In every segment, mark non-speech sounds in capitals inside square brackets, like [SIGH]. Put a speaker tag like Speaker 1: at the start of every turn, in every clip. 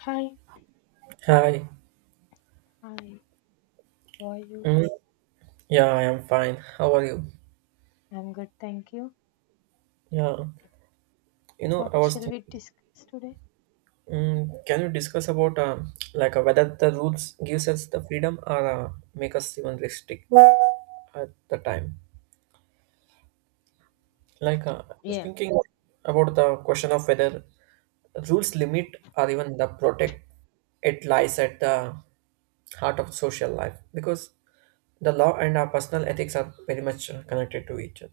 Speaker 1: Hi,
Speaker 2: Hi.
Speaker 1: hi, how are you?
Speaker 2: Mm, yeah, I am fine. How are you?
Speaker 1: I'm good, thank you.
Speaker 2: Yeah. You know, I
Speaker 1: What
Speaker 2: was
Speaker 1: shall we
Speaker 2: thinking,
Speaker 1: discuss today?
Speaker 2: can you discuss about like whether the rules gives us the freedom or make us even restrict at the time? Like I was
Speaker 1: Yeah,
Speaker 2: thinking about the question of whether rules limit or even the protect. It lies at the heart of social life because the law and our personal ethics are very much connected to each other.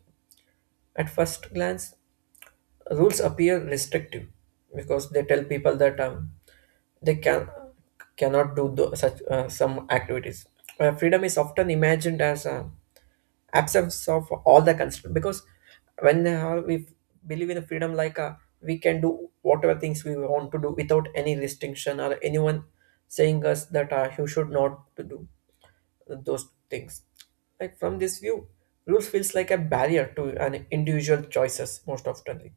Speaker 2: At first glance, rules appear restrictive because they tell people that they cannot do such some activities. Freedom is often imagined as absence of all the constraints because we believe in freedom, like we can do whatever things we want to do without any restriction or anyone saying us that you should not to do those things. Like from this view, rules feels like a barrier to an individual choices most often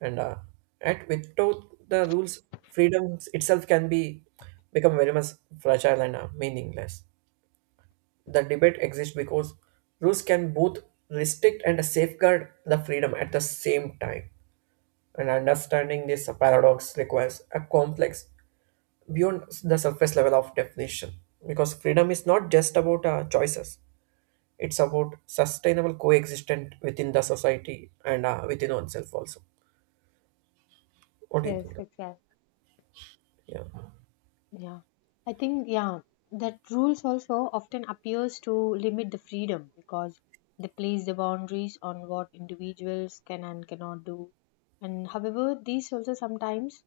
Speaker 2: and at without the rules freedom itself can be become very much fragile and meaningless the debate exists because rules can both restrict and safeguard the freedom at the same time and understanding this paradox requires a complex beyond the surface level of definition because freedom is not just about choices it's about sustainable coexistence within the society and within oneself also what do you
Speaker 1: yes,
Speaker 2: think
Speaker 1: exactly.
Speaker 2: yeah
Speaker 1: Yeah, I think that rules also often appears to limit the freedom because they place the boundaries on what individuals can and cannot do. And however, these also sometimes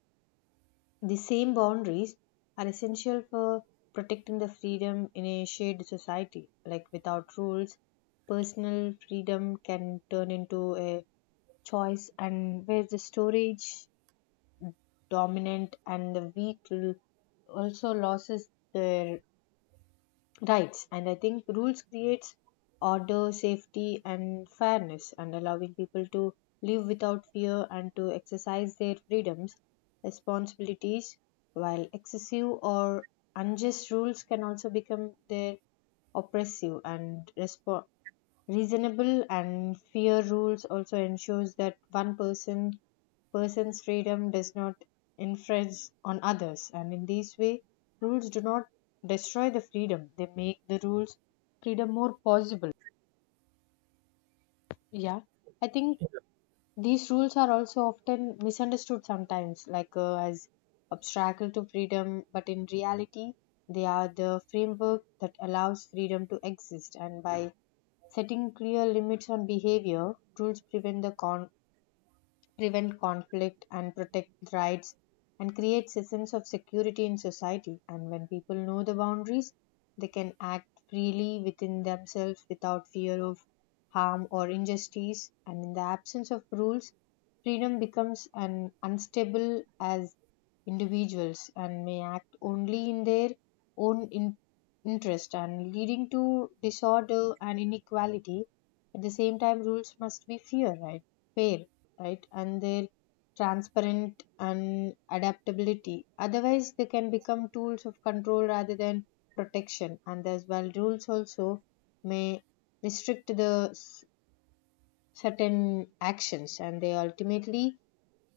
Speaker 1: the same boundaries are essential for protecting the freedom in a shared society. Like without rules, personal freedom can turn into a choice, and where the storage dominant and the also loses their rights. And I think rules creates order, safety and fairness, and allowing people to live without fear and to exercise their freedoms responsibilities, while excessive or unjust rules can also become their oppressive and reasonable and fair rules also ensures that one person's freedom does not infringe on others. And in this way, rules do not destroy the freedom, they make the rules freedom more possible. Yeah, I think these rules are also often misunderstood sometimes, like as obstacle to freedom, but in reality they are the framework that allows freedom to exist. And by setting clear limits on behavior, rules prevent conflict and protect rights, and creates a sense of security in society. And when people know the boundaries, they can act freely within themselves without fear of harm or injustice. And in the absence of rules, freedom becomes an unstable as individuals and may act only in their own in- interest, and leading to disorder and inequality. At the same time, rules must be fair, right, and their transparent and adaptability, otherwise they can become tools of control rather than protection. And as well, rules also may restrict the certain actions, and they ultimately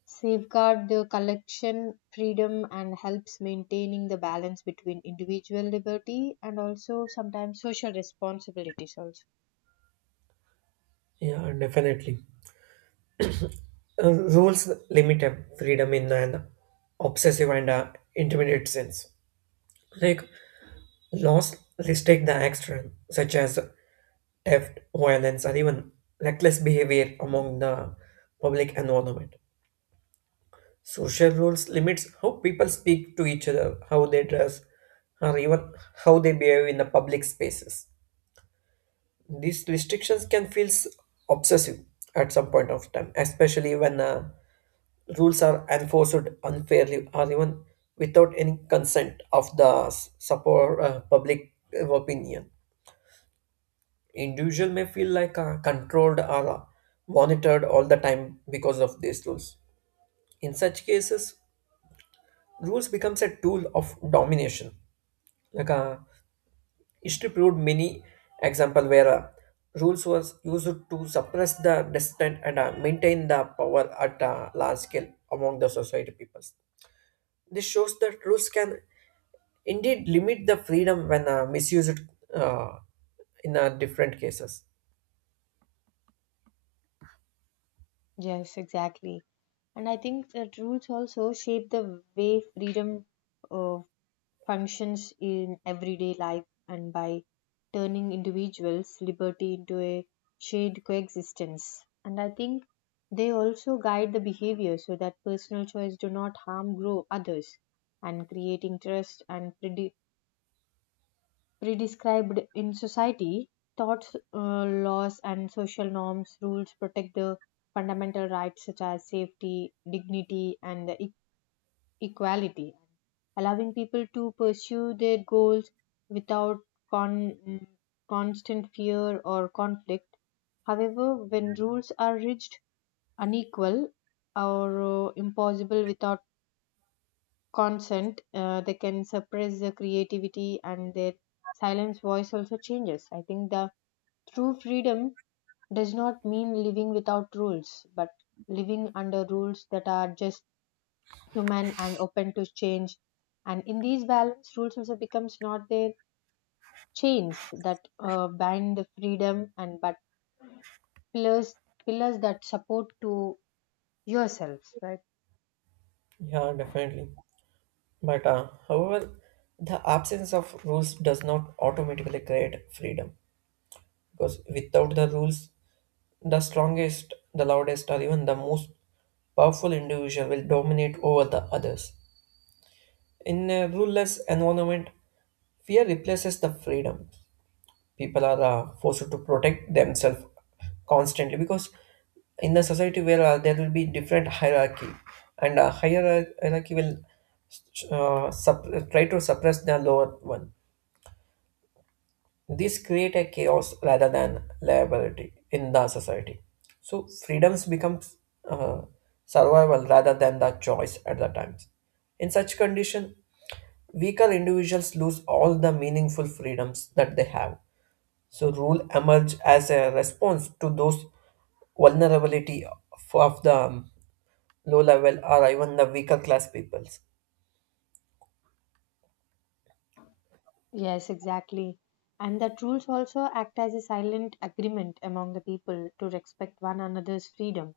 Speaker 1: safeguard the collection freedom and helps maintaining the balance between individual liberty and also sometimes social responsibilities also.
Speaker 2: yeah definitely. Rules limit freedom in an obsessive and intermediate sense. Like laws restrict the action, such as theft, violence, or even reckless behavior among the public environment. Social rules limits how people speak to each other, how they dress, or even how they behave in the public spaces. These restrictions can feel obsessive at some point of time, especially when rules are enforced unfairly or even without any consent of the support public opinion. Individual may feel like controlled or monitored all the time because of these rules. In such cases, rules becomes a tool of domination. Like history proved many example where rules was used to suppress the dissent and maintain the power at a large scale among the society peoples. This shows that rules can indeed limit the freedom when misused uh, in different cases.
Speaker 1: Yes, exactly. And I think that rules also shape the way freedom uh, functions in everyday life, and by turning individuals' liberty into a shared coexistence. And I think they also guide the behavior so that personal choice do not harm grow others, and creating trust and predi- pre in society, thoughts, laws, and social norms rules protect the fundamental rights such as safety, dignity, and equality, allowing people to pursue their goals without con- mm, constant fear or conflict. However, when rules are rigid, unequal, or impossible without consent, they can suppress the creativity and their silence voice also changes. I think the true freedom does not mean living without rules, but living under rules that are just, human, and open to change. And in these balance, rules also becomes not their chains that bind the freedom, and but pillars pillars that support to yourself, right?
Speaker 2: Yeah, definitely. But however, the absence of rules does not automatically create freedom because without the rules, the strongest, the loudest, or even the most powerful individual will dominate over the others. In a ruleless environment, fear replaces the freedom. People are forced to protect themselves constantly because in the society where there will be different hierarchy and higher hierarchy will uh, sup- try to suppress the lower one this create a chaos rather than liability in the society so freedoms becomes uh, survival rather than the choice at the times in such condition weaker individuals lose all the meaningful freedoms that they have so rule emerge as a response to those vulnerability of the low level or even the weaker class peoples.
Speaker 1: Yes, exactly. And that rules also act as a silent agreement among the people to respect one another's freedom,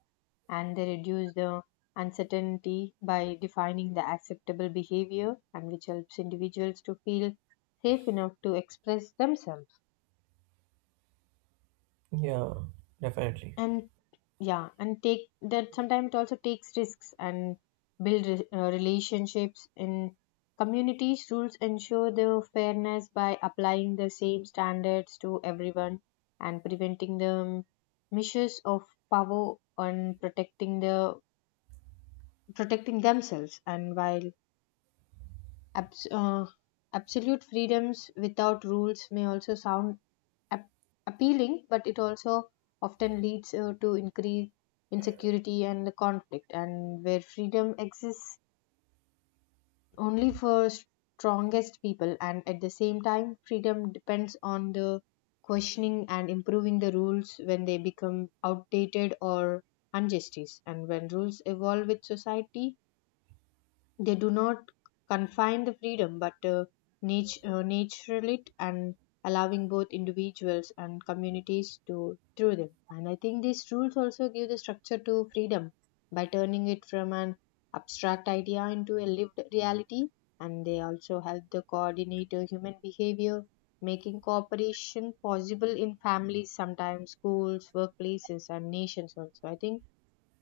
Speaker 1: and they reduce the uncertainty by defining the acceptable behavior, and which helps individuals to feel safe enough to express themselves.
Speaker 2: Yeah, definitely.
Speaker 1: And yeah, and take that sometimes it also takes risks and build relationships in communities. Rules ensure the fairness by applying the same standards to everyone, and preventing the misuse of power, and protecting themselves. And while abs- uh, absolute freedoms without rules may also sound ap- appealing, but it also often leads to increased insecurity and conflict, and where freedom exists only for strongest people. And at the same time, freedom depends on the questioning and improving the rules when they become outdated or injustice. And when rules evolve with society, they do not confine the freedom, but natural it, and allowing both individuals and communities to through them. And I think these rules also give the structure to freedom by turning it from an abstract idea into a lived reality. And they also help the coordinate human behavior, making cooperation possible in families, sometimes schools, workplaces, and nations also. I think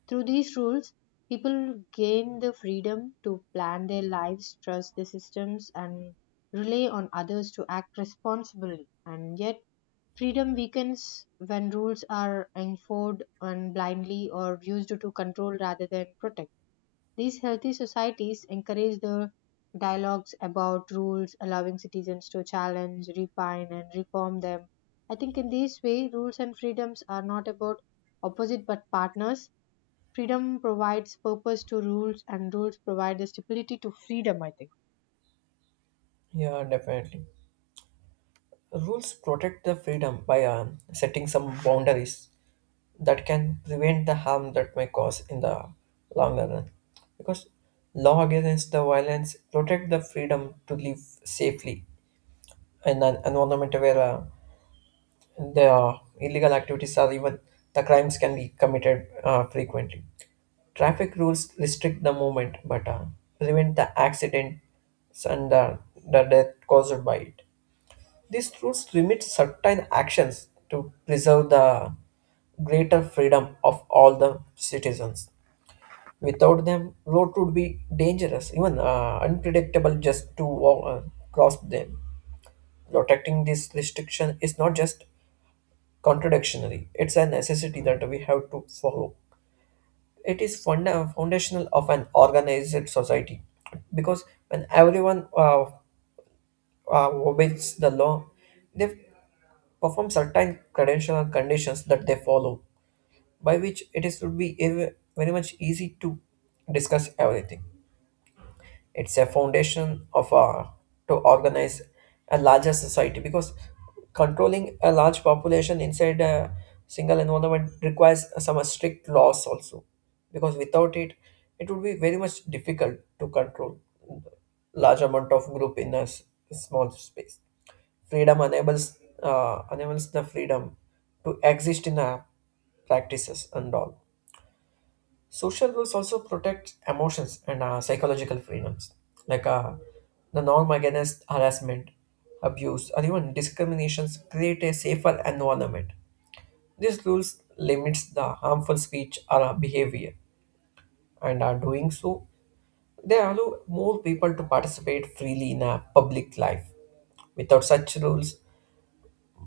Speaker 1: through these rules, people gain the freedom to plan their lives, trust the systems, and rely on others to act responsibly. And yet, freedom weakens when rules are enforced and blindly or used to control rather than protect. These healthy societies encourage the dialogues about rules, allowing citizens to challenge, refine, and reform them. I think in this way, rules and freedoms are not about opposite but partners. Freedom provides purpose to rules, and rules provide the stability to freedom, I think.
Speaker 2: Yeah, definitely. Rules protect the freedom by setting some boundaries that can prevent the harm that may cause in the longer run. Because law against the violence protect the freedom to live safely in an environment where the illegal activities or even the crimes can be committed frequently. Traffic rules restrict the movement but prevent the accidents and the death caused by it. These rules limit certain actions to preserve the greater freedom of all the citizens. Without them, road would be dangerous, even unpredictable just to walk, cross them. Protecting this restriction is not just contradictionary. It's a necessity that we have to follow. It is foundational of an organized society because when everyone obeys the law, they perform certain credential and conditions that they follow, by which it is would be very much easy to discuss everything. It's a foundation of a, to organize a larger society because controlling a large population inside a single environment requires some strict laws also because without it it would be very much difficult to control large amount of group in a small space freedom enables enables the freedom to exist in a practices and all. Social rules also protect emotions and psychological freedoms, like the norm against harassment, abuse, or even discriminations create a safer environment. These rules limits the harmful speech or behavior, and are doing so, they allow more people to participate freely in a public life. Without such rules,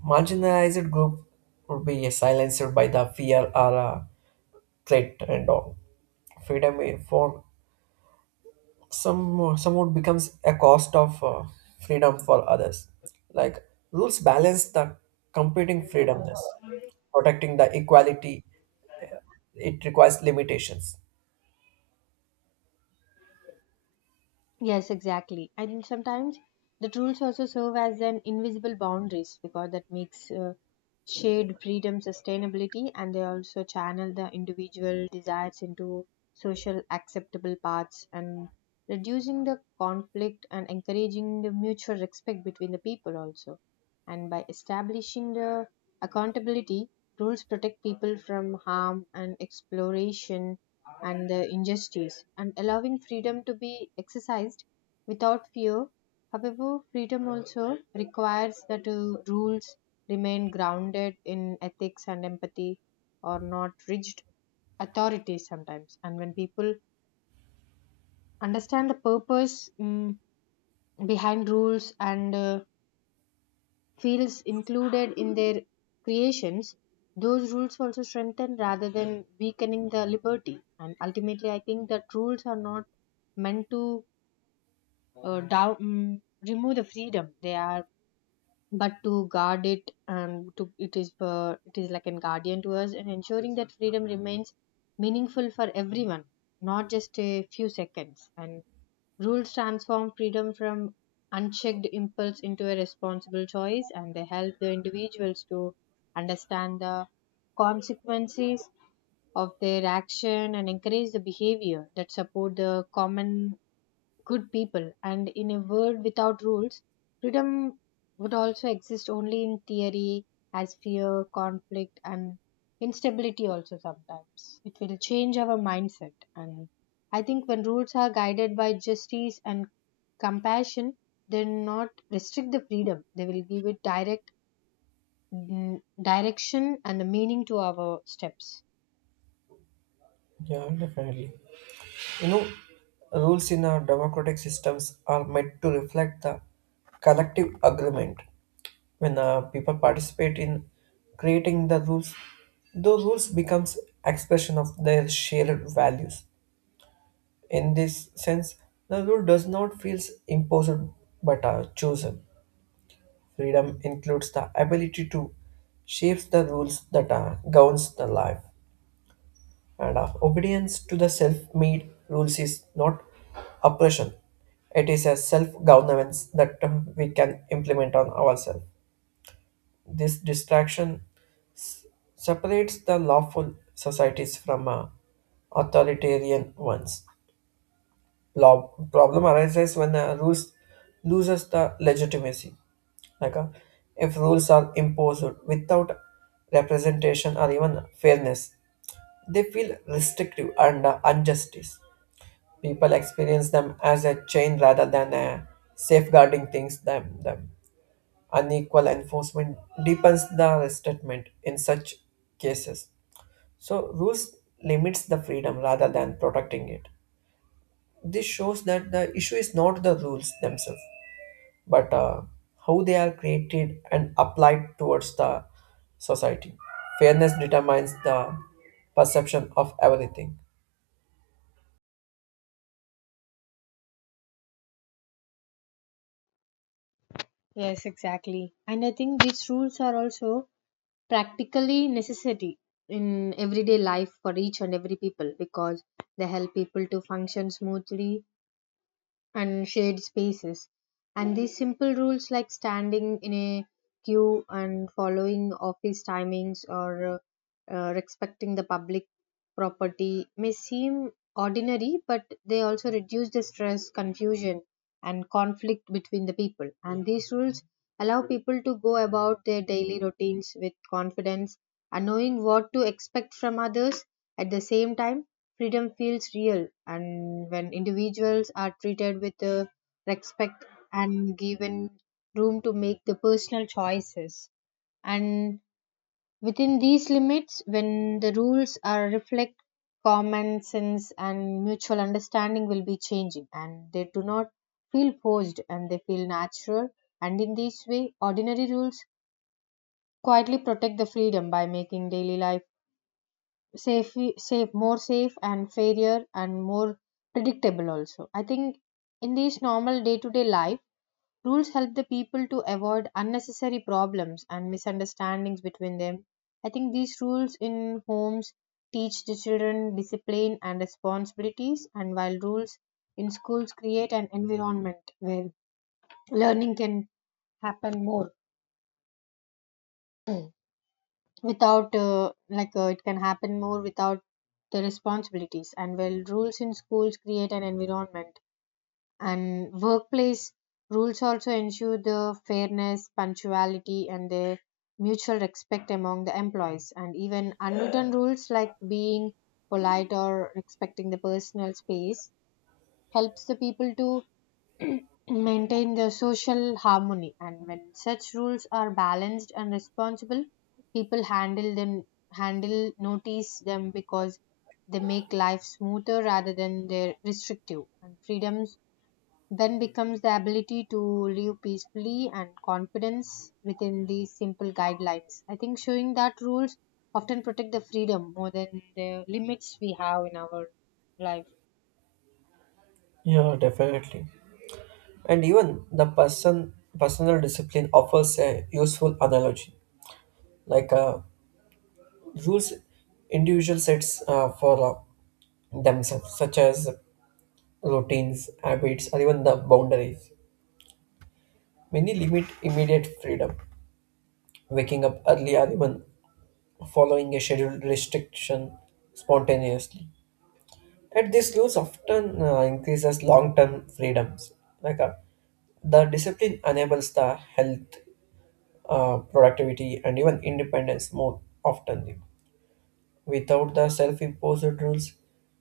Speaker 2: marginalized group would be silenced by the fear or threat and all freedom from some somewhat becomes a cost of freedom for others like rules balance the competing freedomness protecting the equality it requires limitations
Speaker 1: Yes, exactly. And sometimes the rules also serve as an invisible boundaries because that makes shared freedom sustainability, and they also channel the individual desires into social acceptable paths, and reducing the conflict and encouraging the mutual respect between the people also. And by establishing the accountability, rules protect people from harm and exploration and the injustice, and allowing freedom to be exercised without fear. However, freedom also requires that rules remain grounded in ethics and empathy, or not rigid authority sometimes. And when people understand the purpose behind rules, and feels included in their creations, those rules also strengthen rather than weakening the liberty. And ultimately, I think that rules are not meant to uh, down, mm, remove the freedom, they are but to guard it, and to it is like a guardian to us, and ensuring that freedom remains meaningful for everyone, not just a few seconds. And rules transform freedom from unchecked impulse into a responsible choice, and they help the individuals to understand the consequences of their action, and encourage the behavior that support the common good people. And in a world without rules, freedom would also exist only in theory as fear, conflict, and instability, also sometimes. It will change our mindset. And I think when rules are guided by justice and compassion, they not restrict the freedom, they will give it direction and a meaning to our steps.
Speaker 2: yeah definitely you know rules in our democratic systems are meant to reflect the collective agreement when people participate in creating the rules those rules becomes expression of their shared values. In this sense, the rule does not feel imposed but are chosen. Freedom includes the ability to shape the rules that are, governs the life, and our obedience to the self-made rules is not oppression. It is a self-governance that we can implement on ourselves. This distraction s- separates the lawful societies from authoritarian ones. Law problem arises when rules loses the legitimacy. Like if rules are imposed without representation or even fairness, they feel restrictive and injustice. People experience them as a chain rather than a safeguarding things them. Unequal enforcement deepens the resentment in such cases. So rules limits the freedom rather than protecting it. This shows that the issue is not the rules themselves, but how they are created and applied towards the society. Fairness determines the perception of everything.
Speaker 1: Yes, exactly. And I think these rules are also practically necessity in everyday life for each and every people, because they help people to function smoothly and shared spaces. And these simple rules like standing in a queue and following office timings, or respecting the public property may seem ordinary, but they also reduce the stress, confusion, and conflict between the people. And these rules allow people to go about their daily routines with confidence and knowing what to expect from others. At the same time, freedom feels real, and when individuals are treated with respect and given room to make the personal choices, and within these limits, when the rules are reflect common sense and mutual understanding will be changing, and they do not feel forced and they feel natural. And in this way, ordinary rules quietly protect the freedom by making daily life safe, more safe and fairer and more predictable also. I think in this normal day-to-day life, rules help the people to avoid unnecessary problems and misunderstandings between them. I think these rules in homes teach the children discipline and responsibilities, and while rules in schools create an environment where learning can happen more. Without it can happen more without the responsibilities, and well rules in schools create an environment, and workplace rules also ensure the fairness, punctuality and the mutual respect among the employees. And even unwritten rules like being polite or respecting the personal space helps the people to [CLEARS THROAT] maintain the social harmony. And when such rules are balanced and responsible, people handle notice them because they make life smoother rather than they're restrictive. And freedoms then becomes the ability to live peacefully and confidence within these simple guidelines. I think showing that rules often protect the freedom more than the limits we have in our life.
Speaker 2: Yeah, definitely. And even the personal discipline offers a useful analogy, like rules individual sets for themselves, such as routines, habits, or even the boundaries. Many limit immediate freedom, waking up early or even following a scheduled restriction spontaneously. And this, rules often increases long-term freedoms. Like the discipline enables the health, productivity, and even independence more often. Without the self-imposed rules,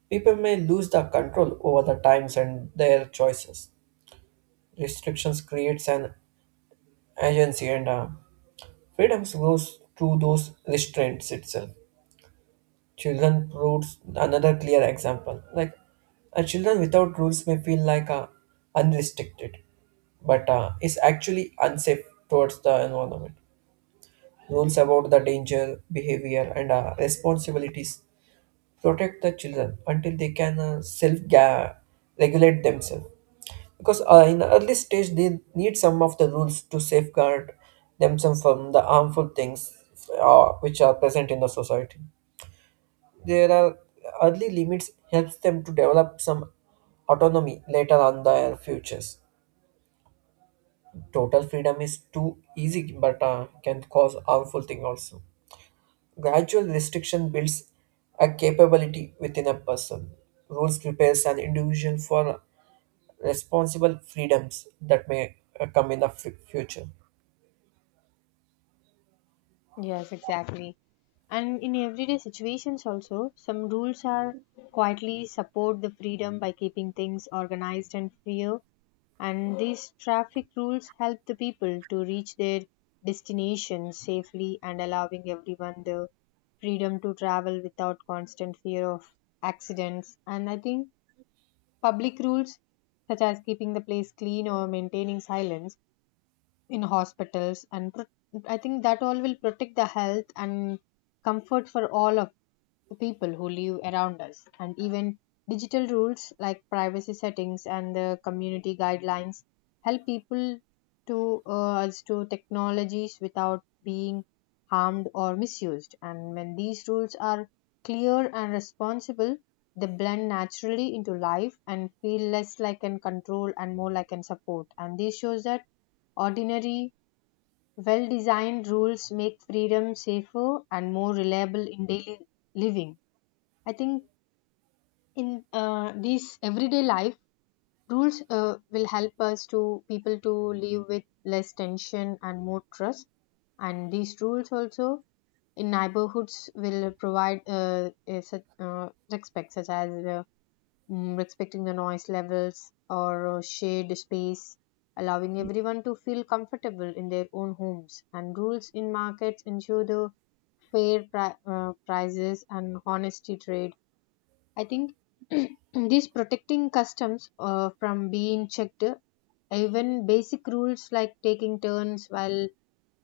Speaker 2: people may lose the control over the times and their choices. Restrictions creates an agency, and freedoms grows through those restraints itself. Children rules another clear example. Like a children without rules may feel like unrestricted, but is actually unsafe towards the environment. Rules about the danger, behavior, and responsibilities protect the children until they can regulate themselves. Because in early stage they need some of the rules to safeguard themselves from the harmful things which are present in the society. There are early limits helps them to develop some autonomy later on their futures. Total freedom is too easy, but can cause harmful thing also. Gradual restriction builds a capability within a person. Rules prepares an individual for responsible freedoms that may come in the future.
Speaker 1: Yes, exactly. And in everyday situations, also, some rules are quietly support the freedom by keeping things organized and fair. And these traffic rules help the people to reach their destination safely, and allowing everyone the freedom to travel without constant fear of accidents. And I think public rules, such as keeping the place clean or maintaining silence, in hospitals and I think that all will protect the health and comfort for all of the people who live around us. And even digital rules like privacy settings and the community guidelines help people to us to technologies without being harmed or misused. And when these rules are clear and responsible, they blend naturally into life and feel less like an control and more like an support. And this shows that ordinary, well designed rules make freedom safer and more reliable in daily living. I think in this everyday life, rules will help us to people to live with less tension and more trust. And these rules also in neighborhoods will provide a such, respect, such as respecting the noise levels or shade space, allowing everyone to feel comfortable in their own homes. And rules in markets ensure the prices and honesty trade. I think [CLEARS THROAT] these protecting customs from being checked, even basic rules like taking turns while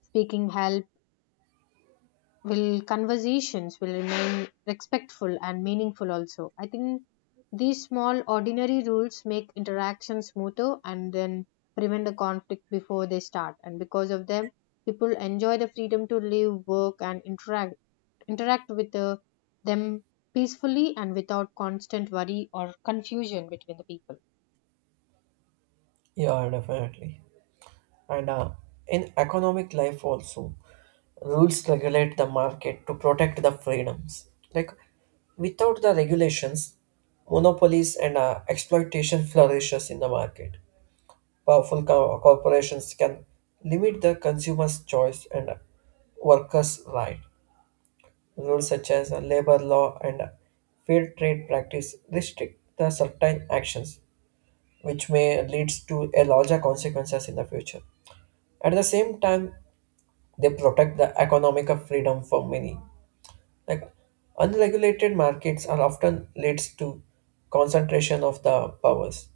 Speaker 1: speaking help will conversations will remain respectful and meaningful. Also, I think these small ordinary rules make interactions smoother and then prevent the conflict before they start, and because of them people enjoy the freedom to live, work, and interact with them peacefully and without constant worry or confusion between the people.
Speaker 2: Yeah, definitely. And in economic life also rules regulate the market to protect the freedoms like without the regulations monopolies and exploitation flourishes in the market powerful corporations can limit the consumer's choice and workers right rules such as labor law and fair trade practice restrict the certain actions which may leads to a larger consequences in the future at the same time they protect the economic of freedom for many. Like unregulated markets are often leads to concentration of the powers.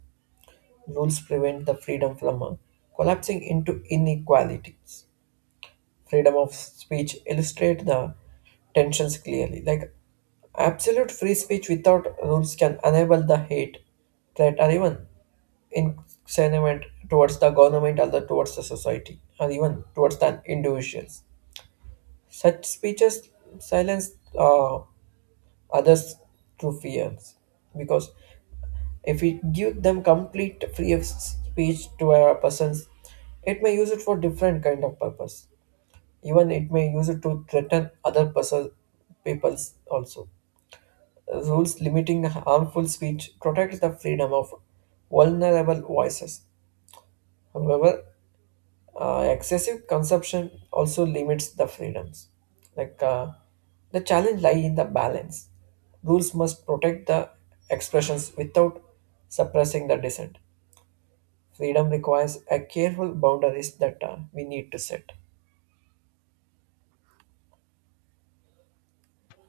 Speaker 2: Rules prevent the freedom from collapsing into inequalities. Freedom of speech illustrate the tensions clearly. Like absolute free speech without rules can enable the hate, threat, or even incensement towards the government or the, towards the society, or even towards the individuals. Such speeches silence uh, others through fears because if we give them complete free of speech to a person, it may use it for different kind of purpose. Even it may use it to threaten other person, peoples also. Rules limiting harmful speech protects the freedom of vulnerable voices. However, excessive consumption also limits the freedoms. Like the challenge lie in the balance. Rules must protect the expressions without suppressing the dissent. Freedom requires a careful boundaries that we need to set.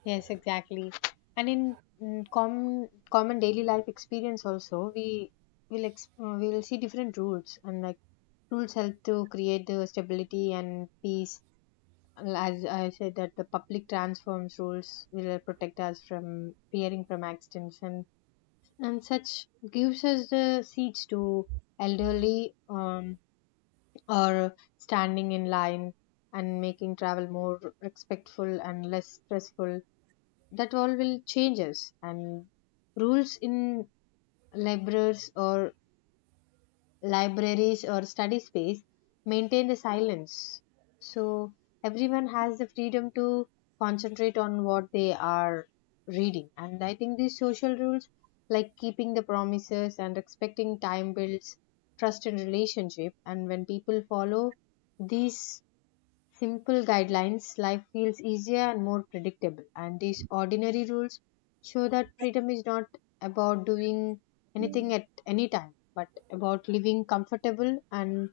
Speaker 1: Yes, exactly. And in common daily life experience also we we will see different rules, and like, rules help to create the stability and peace. Well, as I said, that the public transforms rules will protect us from fearing from accidents, and such gives us the seats to elderly, or standing in line, and making travel more respectful and less stressful. That all will change us. And rules in libraries or libraries or study space maintain the silence, so everyone has the freedom to concentrate on what they are reading. And I think these social rules, like keeping the promises and respecting time, builds trust in relationship. And when people follow these simple guidelines, life feels easier and more predictable. And these ordinary rules show that freedom is not about doing anything at any time, but about living comfortable and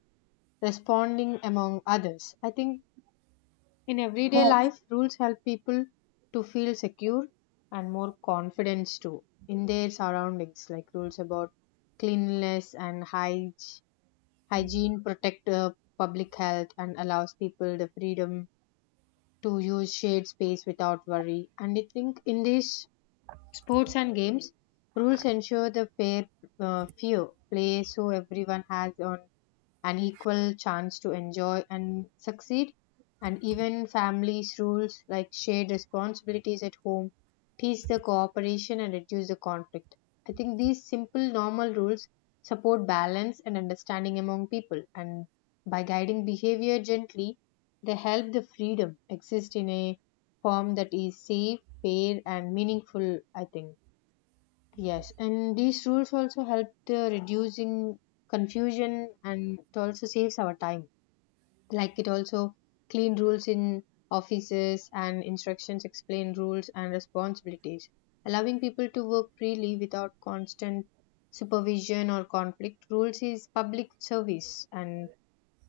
Speaker 1: responding among others. I think in everyday life, rules help people to feel secure and more confidence too in their surroundings, like rules about cleanliness and hygiene protect public health and allows people the freedom to use shared space without worry. And I think in this, sports and games rules ensure the fair play so everyone has on an equal chance to enjoy and succeed. And even families' rules like shared responsibilities at home teach the cooperation and reduce the conflict. I think these simple, normal rules support balance and understanding among people, and by guiding behavior gently, they help the freedom exist in a form that is safe, fair, and meaningful, I think. Yes, and these rules also help the reducing confusion, and it also saves our time. Like, it also, clean rules in offices and instructions explain rules and responsibilities, allowing people to work freely without constant supervision or conflict. Rules is public service, and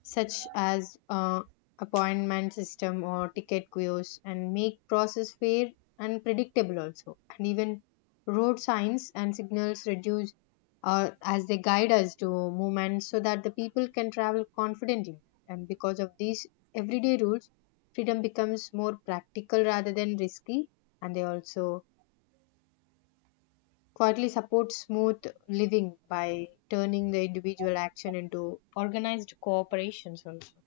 Speaker 1: such as appointment system or ticket queues, and make process fair and predictable also. And even road signs and signals reduce, as they guide us to movement, so that the people can travel confidently. And because of these everyday rules, freedom becomes more practical rather than risky, and they also quietly support smooth living by turning the individual action into organized cooperations also.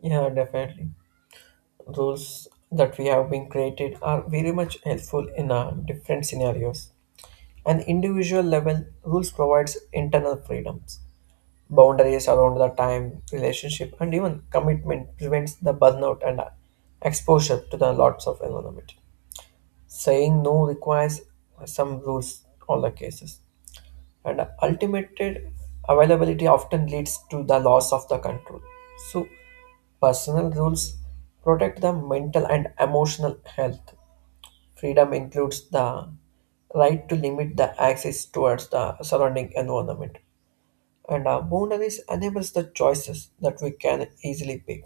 Speaker 2: Yeah, definitely. Rules that we have been created are very much helpful in different scenarios. An individual level rules provides internal freedoms. Boundaries around the time, relationship, and even commitment prevents the burnout and exposure to the lots of environment. Saying no requires some rules all the cases, and ultimate availability often leads to the loss of the control. So, personal rules protect the mental and emotional health. Freedom includes the right to limit the access towards the surrounding environment and our boundaries enables the choices that we can easily pick.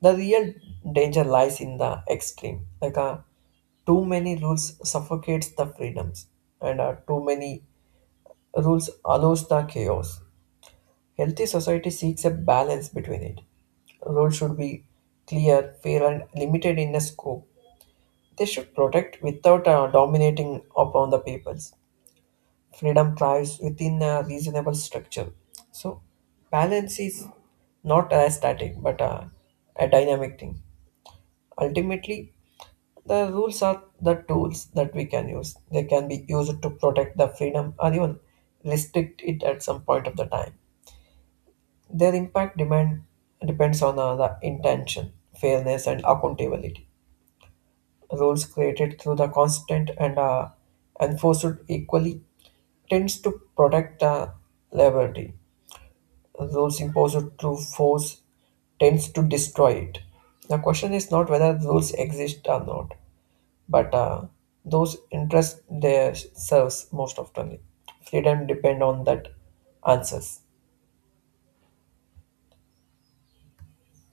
Speaker 2: The real danger lies in the extreme, like too many rules suffocates the freedoms, and too many rules allows the chaos. Healthy society seeks a balance between it. Rules should be clear, fair, and limited in the scope. They should protect without dominating upon the peoples. Freedom thrives within a reasonable structure. So, balance is not a static but a dynamic thing. Ultimately, the rules are the tools that we can use. They can be used to protect the freedom or even restrict it at some point of the time. Their impact demand depends on the intention, fairness, and accountability. Rules created through the constant and enforced equally tends to protect the liberty rules imposed through force tends to destroy it. The question is not whether rules exist or not, but those interest they serves most often. Freedom depend on that answers.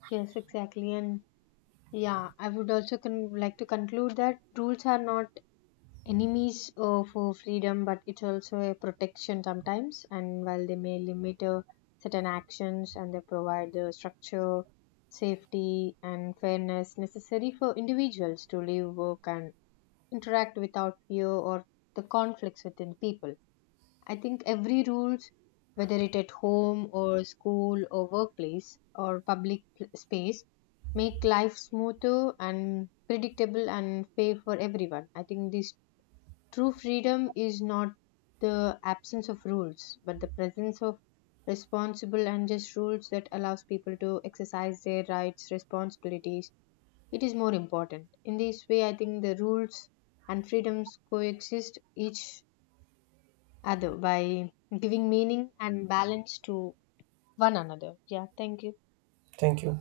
Speaker 1: Yes, exactly. And yeah, I would also like to conclude that rules are not enemies for freedom, but it's also a protection sometimes. And while they may limit certain actions, and they provide the structure, safety, and fairness necessary for individuals to live, work, and interact without fear or the conflicts within people. I think every rules, whether it at home or school or workplace or space, make life smoother and predictable and fair for everyone. I think this true freedom is not the absence of rules, but the presence of responsible and just rules that allows people to exercise their rights, responsibilities. It is more important. In this way, I think the rules and freedoms coexist each other by giving meaning and balance to one another. Yeah, thank you.
Speaker 2: Thank you.